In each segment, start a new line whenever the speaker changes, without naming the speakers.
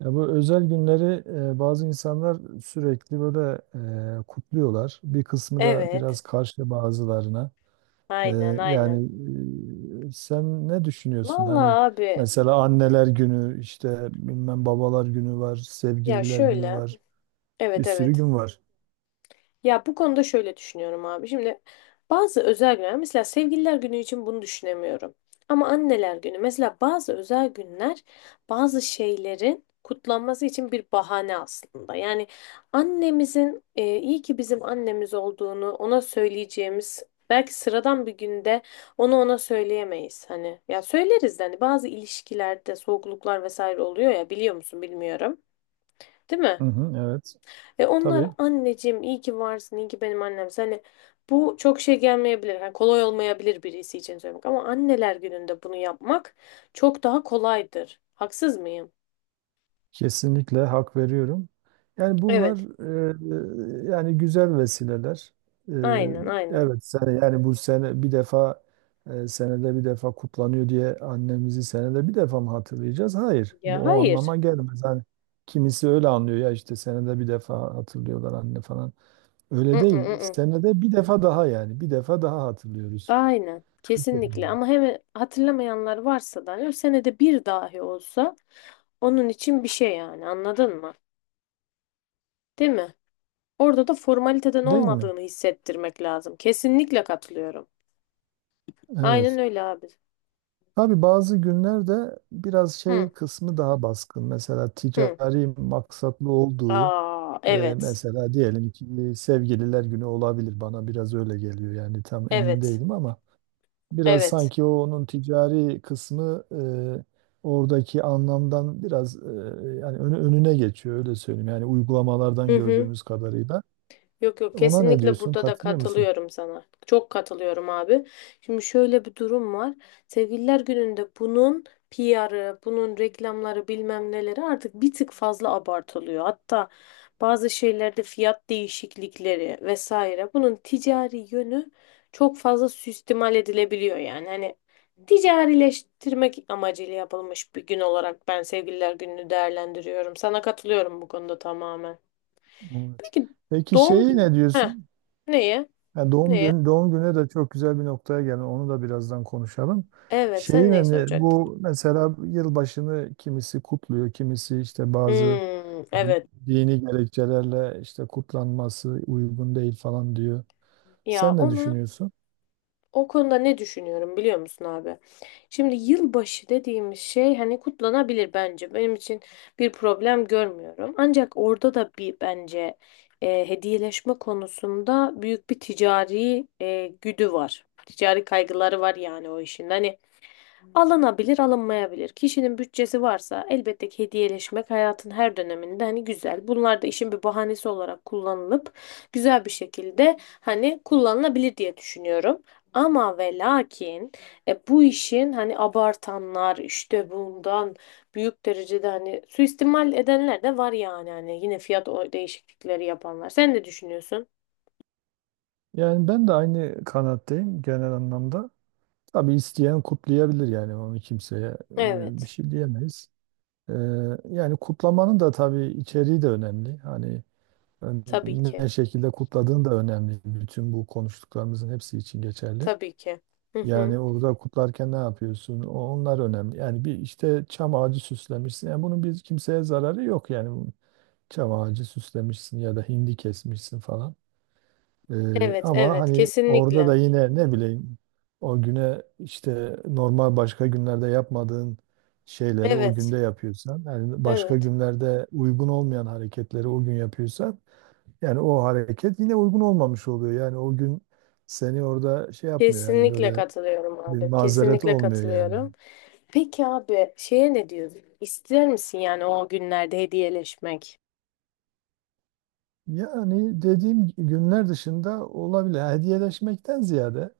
Ya bu özel günleri bazı insanlar sürekli böyle kutluyorlar. Bir kısmı da
Evet.
biraz karşı bazılarına. E,
Aynen aynen.
yani sen ne düşünüyorsun?
Vallahi
Hani
abi
mesela anneler günü, işte bilmem babalar günü var,
ya
sevgililer günü
şöyle.
var, bir
Evet
sürü
evet.
gün var.
Ya bu konuda şöyle düşünüyorum abi. Şimdi bazı özel günler mesela sevgililer günü için bunu düşünemiyorum. Ama anneler günü mesela bazı özel günler bazı şeylerin kutlanması için bir bahane aslında. Yani annemizin iyi ki bizim annemiz olduğunu ona söyleyeceğimiz belki sıradan bir günde onu ona söyleyemeyiz. Hani ya söyleriz de hani bazı ilişkilerde soğukluklar vesaire oluyor ya biliyor musun bilmiyorum. Değil mi?
Hı hı, evet.
Ve onlar
Tabii.
anneciğim iyi ki varsın, iyi ki benim annem. Hani bu çok şey gelmeyebilir. Yani kolay olmayabilir birisi için söylemek ama anneler gününde bunu yapmak çok daha kolaydır. Haksız mıyım?
Kesinlikle hak veriyorum. Yani bunlar
Evet.
yani güzel vesileler. E,
Aynen, aynen.
evet sene yani bu sene bir defa senede bir defa kutlanıyor diye annemizi senede bir defa mı hatırlayacağız? Hayır. Bu
Ya
o
hayır.
anlama gelmez. Hani kimisi öyle anlıyor ya işte senede bir defa hatırlıyorlar anne falan.
I,
Öyle
ı,
değil.
ı, ı.
Senede bir defa daha yani bir defa daha hatırlıyoruz.
Aynen. Kesinlikle ama hem hatırlamayanlar varsa da hani senede bir dahi olsa onun için bir şey yani anladın mı? Değil mi? Orada da formaliteden
Değil mi?
olmadığını hissettirmek lazım. Kesinlikle katılıyorum. Aynen
Evet.
öyle abi.
Tabii bazı günlerde biraz şey
Hı.
kısmı daha baskın. Mesela
Hı.
ticari maksatlı olduğu,
Aa,
e,
evet.
mesela diyelim ki sevgililer günü olabilir. Bana biraz öyle geliyor yani tam emin
Evet.
değilim ama biraz
Evet.
sanki o onun ticari kısmı oradaki anlamdan biraz yani önüne geçiyor öyle söyleyeyim. Yani uygulamalardan
Hı hı.
gördüğümüz kadarıyla.
Yok yok
Ona ne
kesinlikle
diyorsun?
burada da
Katılıyor musun?
katılıyorum sana. Çok katılıyorum abi. Şimdi şöyle bir durum var. Sevgililer Günü'nde bunun PR'ı, bunun reklamları bilmem neleri artık bir tık fazla abartılıyor. Hatta bazı şeylerde fiyat değişiklikleri vesaire bunun ticari yönü çok fazla süstimal edilebiliyor yani. Hani ticarileştirmek amacıyla yapılmış bir gün olarak ben Sevgililer Günü'nü değerlendiriyorum. Sana katılıyorum bu konuda tamamen.
Evet.
Peki
Peki
doğum
şeyi
günü...
ne
Heh.
diyorsun?
Neyi?
Yani doğum gününe de çok güzel bir noktaya gelin. Onu da birazdan konuşalım.
Evet, sen
Şeyin
neyi
hani
soracaktın?
bu mesela yılbaşını kimisi kutluyor, kimisi işte bazı
Hmm, evet.
dini gerekçelerle işte kutlanması uygun değil falan diyor.
Ya
Sen ne
ona
düşünüyorsun?
o konuda ne düşünüyorum biliyor musun abi? Şimdi yılbaşı dediğimiz şey hani kutlanabilir bence. Benim için bir problem görmüyorum. Ancak orada da bir bence hediyeleşme konusunda büyük bir ticari güdü var. Ticari kaygıları var yani o işin. Hani alınabilir, alınmayabilir. Kişinin bütçesi varsa elbette ki hediyeleşmek hayatın her döneminde hani güzel. Bunlar da işin bir bahanesi olarak kullanılıp güzel bir şekilde hani kullanılabilir diye düşünüyorum. Ama ve lakin bu işin hani abartanlar işte bundan büyük derecede hani suistimal edenler de var yani hani yine fiyat değişiklikleri yapanlar. Sen ne düşünüyorsun?
Yani ben de aynı kanaatteyim genel anlamda. Tabii isteyen kutlayabilir yani onu kimseye bir
Evet,
şey diyemeyiz. E, Yani kutlamanın da tabii içeriği de önemli. Hani
tabii ki.
ne şekilde kutladığın da önemli. Bütün bu konuştuklarımızın hepsi için geçerli.
Tabii ki. Hı hı.
Yani orada kutlarken ne yapıyorsun? Onlar önemli. Yani bir işte çam ağacı süslemişsin. Yani bunun bir kimseye zararı yok yani. Çam ağacı süslemişsin ya da hindi kesmişsin falan. Ee,
Evet,
ama
evet,
hani orada
kesinlikle.
da yine ne bileyim o güne işte normal başka günlerde yapmadığın şeyleri o
Evet.
günde yapıyorsan, yani başka
Evet.
günlerde uygun olmayan hareketleri o gün yapıyorsan yani o hareket yine uygun olmamış oluyor. Yani o gün seni orada şey yapmıyor yani
Kesinlikle
böyle
katılıyorum
bir
abi.
mazeret
Kesinlikle
olmuyor yani.
katılıyorum. Peki abi şeye ne diyorsun? İster misin yani o günlerde hediyeleşmek?
Yani dediğim günler dışında olabilir. Yani hediyeleşmekten ziyade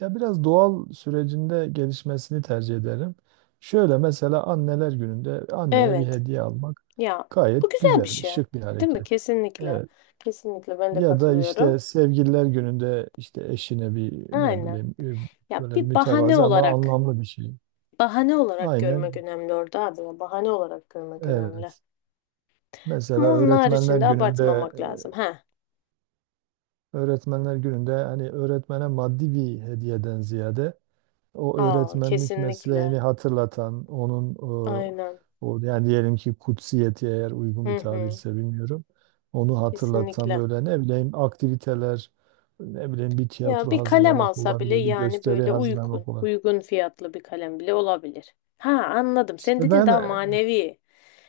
ya biraz doğal sürecinde gelişmesini tercih ederim. Şöyle mesela anneler gününde anneye bir
Evet.
hediye almak
Ya bu
gayet
güzel bir
güzel,
şey.
şık bir
Değil mi?
hareket.
Kesinlikle.
Evet.
Kesinlikle ben de
Ya da işte
katılıyorum.
sevgililer gününde işte eşine bir ne
Aynen.
bileyim
Ya
böyle
bir bahane
mütevazı ama
olarak,
anlamlı bir şey.
bahane olarak görmek
Aynen.
önemli orada abi. Ya, bahane olarak görmek önemli.
Evet. Mesela
Ama onun haricinde abartmamak lazım. Ha.
öğretmenler gününde hani öğretmene maddi bir hediyeden ziyade o
Aa
öğretmenlik
kesinlikle.
mesleğini hatırlatan onun e,
Aynen.
o yani diyelim ki kutsiyeti eğer uygun
Hı
bir
hı.
tabirse bilmiyorum. Onu hatırlatan
Kesinlikle.
böyle ne bileyim aktiviteler ne bileyim bir
Ya
tiyatro
bir kalem
hazırlamak
alsa bile
olabilir, bir
yani
gösteri
böyle uygun,
hazırlamak olabilir.
uygun fiyatlı bir kalem bile olabilir. Ha, anladım. Sen
İşte
dedin
ben
daha manevi.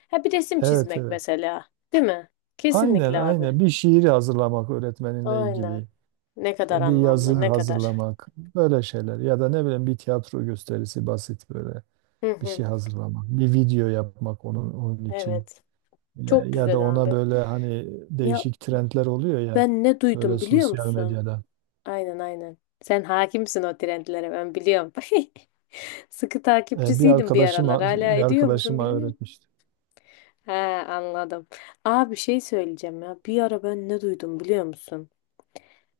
Ha, bir resim
evet,
çizmek
evet.
mesela, değil mi?
Aynen
Kesinlikle abi.
aynen, bir şiiri hazırlamak öğretmeninle
Aynen.
ilgili.
Ne kadar
Bir yazı
anlamlı, ne kadar.
hazırlamak, böyle şeyler ya da ne bileyim bir tiyatro gösterisi basit böyle
Hı
bir
hı.
şey hazırlamak, bir video yapmak onun için
Evet.
ya,
Çok
ya da
güzel
ona
abi.
böyle hani
Ya
değişik trendler oluyor ya
ben ne
böyle
duydum biliyor
sosyal
musun?
medyada.
Aynen aynen. Sen hakimsin o trendlere ben biliyorum. Sıkı
E, bir
takipçisiydim bir
arkadaşım
aralar. Hala
bir
ediyor musun
arkadaşıma
bilmiyorum.
öğretmişti.
He, anladım. Aa, bir şey söyleyeceğim ya. Bir ara ben ne duydum biliyor musun?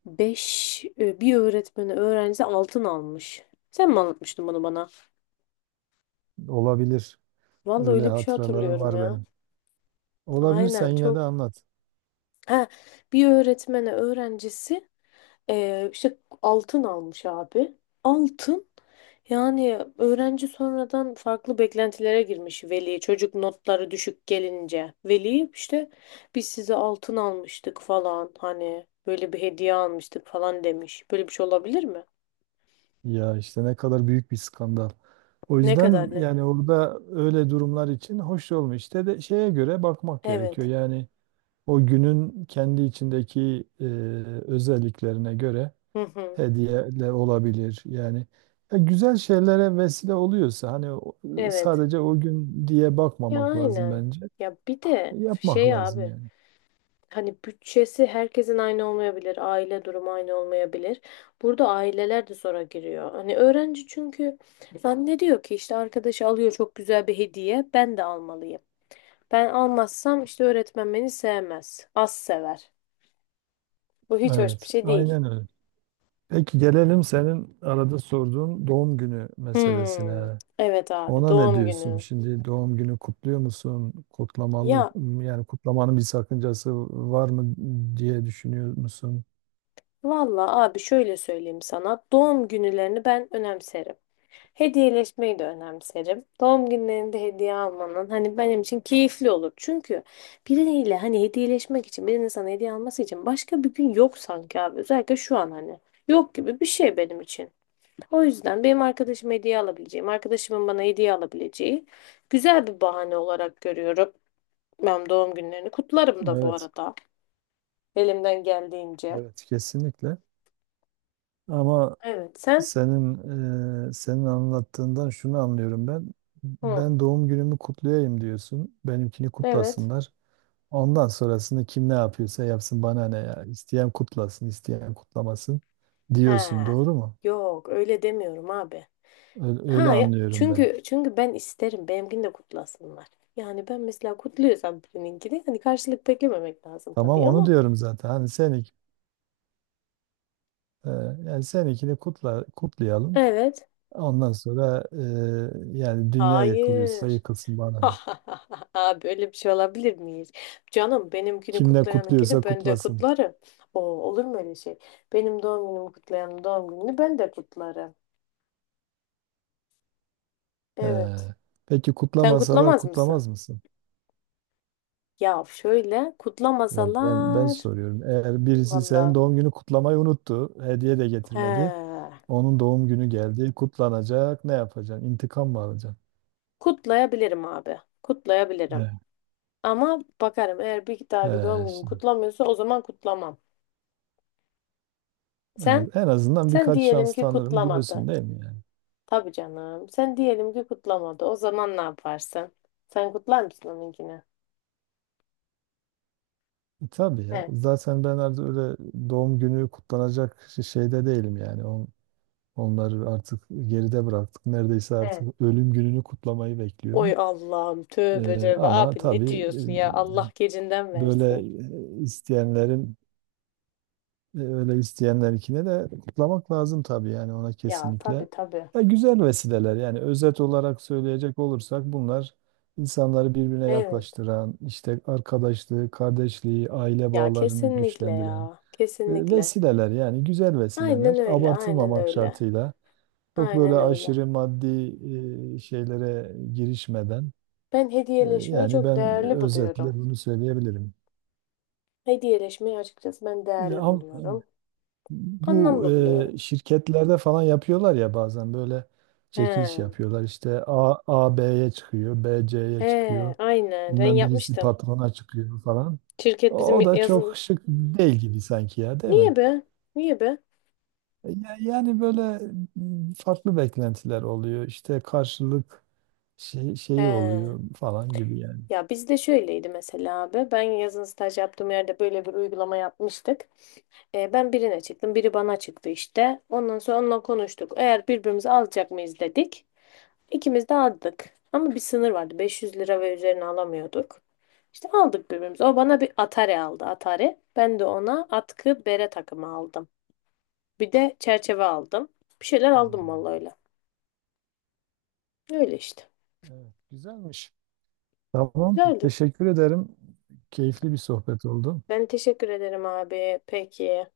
Bir öğretmeni öğrencisi altın almış. Sen mi anlatmıştın bunu bana?
Olabilir.
Vallahi
Öyle
öyle bir şey
hatıralarım
hatırlıyorum
var
ya.
benim. Olabilirsen
Aynen
yine de
çok.
anlat.
Ha, bir öğretmeni öğrencisi işte altın almış abi. Altın. Yani öğrenci sonradan farklı beklentilere girmiş veli. Çocuk notları düşük gelince. Veli işte biz size altın almıştık falan hani böyle bir hediye almıştık falan demiş. Böyle bir şey olabilir mi?
Ya işte ne kadar büyük bir skandal. O
Ne kadar
yüzden
ne?
yani orada öyle durumlar için hoş olmuş. İşte de şeye göre bakmak gerekiyor.
Evet.
Yani o günün kendi içindeki özelliklerine göre
Hı hı.
hediyeler olabilir. Yani ya güzel şeylere vesile oluyorsa hani
Evet.
sadece o gün diye
Ya
bakmamak lazım
aynen.
bence.
Ya bir
E,
de
Yapmak
şey
lazım
abi.
yani.
Hani bütçesi herkesin aynı olmayabilir, aile durumu aynı olmayabilir. Burada aileler de zora giriyor. Hani öğrenci çünkü zannediyor ki işte arkadaşı alıyor çok güzel bir hediye, ben de almalıyım. Ben almazsam işte öğretmen beni sevmez, az sever. Bu hiç hoş bir
Evet,
şey değil.
aynen öyle. Peki gelelim senin arada sorduğun doğum günü
Hmm,
meselesine.
evet abi
Ona ne
doğum
diyorsun?
günü.
Şimdi doğum günü kutluyor musun? Kutlamalı
Ya
yani kutlamanın bir sakıncası var mı diye düşünüyor musun?
vallahi abi şöyle söyleyeyim sana. Doğum günlerini ben önemserim. Hediyeleşmeyi de önemserim. Doğum günlerinde hediye almanın hani benim için keyifli olur. Çünkü biriyle hani hediyeleşmek için birinin sana hediye alması için başka bir gün yok sanki abi. Özellikle şu an hani yok gibi bir şey benim için. O yüzden benim arkadaşım hediye alabileceğim, arkadaşımın bana hediye alabileceği güzel bir bahane olarak görüyorum. Ben doğum günlerini kutlarım da bu
Evet,
arada elimden geldiğince.
evet kesinlikle. Ama
Evet, sen?
senin senin anlattığından şunu anlıyorum ben.
Hı.
Ben doğum günümü kutlayayım diyorsun. Benimkini
Evet.
kutlasınlar. Ondan sonrasını kim ne yapıyorsa yapsın bana ne ya. İsteyen kutlasın, isteyen kutlamasın diyorsun.
Ha,
Doğru mu?
yok öyle demiyorum abi.
Öyle, öyle
Ha ya,
anlıyorum ben.
çünkü ben isterim benimkini de kutlasınlar. Yani ben mesela kutluyorsam birininkini hani karşılık beklememek lazım
Tamam
tabii
onu
ama
diyorum zaten. Hani sen Ee, Yani seninkini kutla, kutlayalım.
evet.
Ondan sonra yani dünya yakılıyorsa
Hayır.
yakılsın bana ne.
Abi öyle bir şey olabilir miyiz? Canım benimkini
Kim ne
kutlayanınkini
kutluyorsa
ben de
kutlasın.
kutlarım. O olur mu öyle şey? Benim doğum günümü kutlayanın doğum gününü ben de kutlarım.
Ee,
Evet.
peki
Sen
kutlamasalar
kutlamaz mısın?
kutlamaz mısın?
Ya şöyle
Ya ben
kutlamasalar,
soruyorum. Eğer birisi
vallahi.
senin doğum günü kutlamayı unuttu, hediye de getirmedi.
He.
Onun doğum günü geldi, kutlanacak. Ne yapacaksın? İntikam mı alacaksın?
Kutlayabilirim abi. Kutlayabilirim.
Evet.
Ama bakarım eğer bir dahaki doğum
Ee,
günüm
şimdi,
kutlamıyorsa o zaman kutlamam. Sen?
evet, en azından
Sen
birkaç
diyelim
şans
ki
tanırım
kutlamadı.
diyorsun değil mi yani?
Tabii canım. Sen diyelim ki kutlamadı. O zaman ne yaparsın? Sen kutlar mısın onunkini?
Tabii ya.
He.
Zaten ben artık öyle doğum günü kutlanacak şeyde değilim yani. Onları artık geride bıraktık. Neredeyse
He.
artık ölüm gününü kutlamayı
Oy
bekliyorum.
Allah'ım, tövbe
Ee,
tövbe
ama
abi, ne
tabii
diyorsun ya? Allah gecinden
böyle
versin.
e, isteyenlerin öyle isteyenlerinkine de kutlamak lazım tabii yani ona
Ya tabii
kesinlikle.
tabii.
Ya güzel vesileler yani özet olarak söyleyecek olursak bunlar insanları birbirine
Evet.
yaklaştıran, işte arkadaşlığı, kardeşliği, aile
Ya
bağlarını
kesinlikle
güçlendiren
ya.
E,
Kesinlikle.
Vesileler yani güzel vesileler
Aynen öyle. Aynen
abartılmamak
öyle.
şartıyla çok böyle
Aynen öyle.
aşırı maddi şeylere girişmeden
Ben hediyeleşmeyi
yani
çok
ben
değerli
özetle
buluyorum.
bunu söyleyebilirim.
Hediyeleşmeyi açıkçası ben
E,
değerli
am-
buluyorum.
bu
Anlamlı buluyorum.
şirketlerde falan yapıyorlar ya bazen böyle
He.
çekiliş yapıyorlar işte A, B'ye çıkıyor B C'ye
He,
çıkıyor
aynen. Ben
bilmem birisi
yapmıştım.
patrona çıkıyor falan.
Şirket bizim
O da
yazın...
çok şık değil gibi sanki ya değil
Niye
mi?
be? Niye be?
Yani böyle farklı beklentiler oluyor. İşte karşılık şeyi
He.
oluyor falan gibi yani.
Ya bizde şöyleydi mesela abi. Ben yazın staj yaptığım yerde böyle bir uygulama yapmıştık. Ben birine çıktım, biri bana çıktı işte. Ondan sonra onunla konuştuk. Eğer birbirimizi alacak mıyız dedik. İkimiz de aldık. Ama bir sınır vardı. 500 lira ve üzerine alamıyorduk. İşte aldık birbirimize. O bana bir Atari aldı. Atari. Ben de ona atkı bere takımı aldım. Bir de çerçeve aldım. Bir şeyler aldım
Hmm,
vallahi öyle. Öyle işte.
evet, güzelmiş. Tamam.
Güzeldi.
Teşekkür ederim. Keyifli bir sohbet oldu.
Ben teşekkür ederim abi. Peki.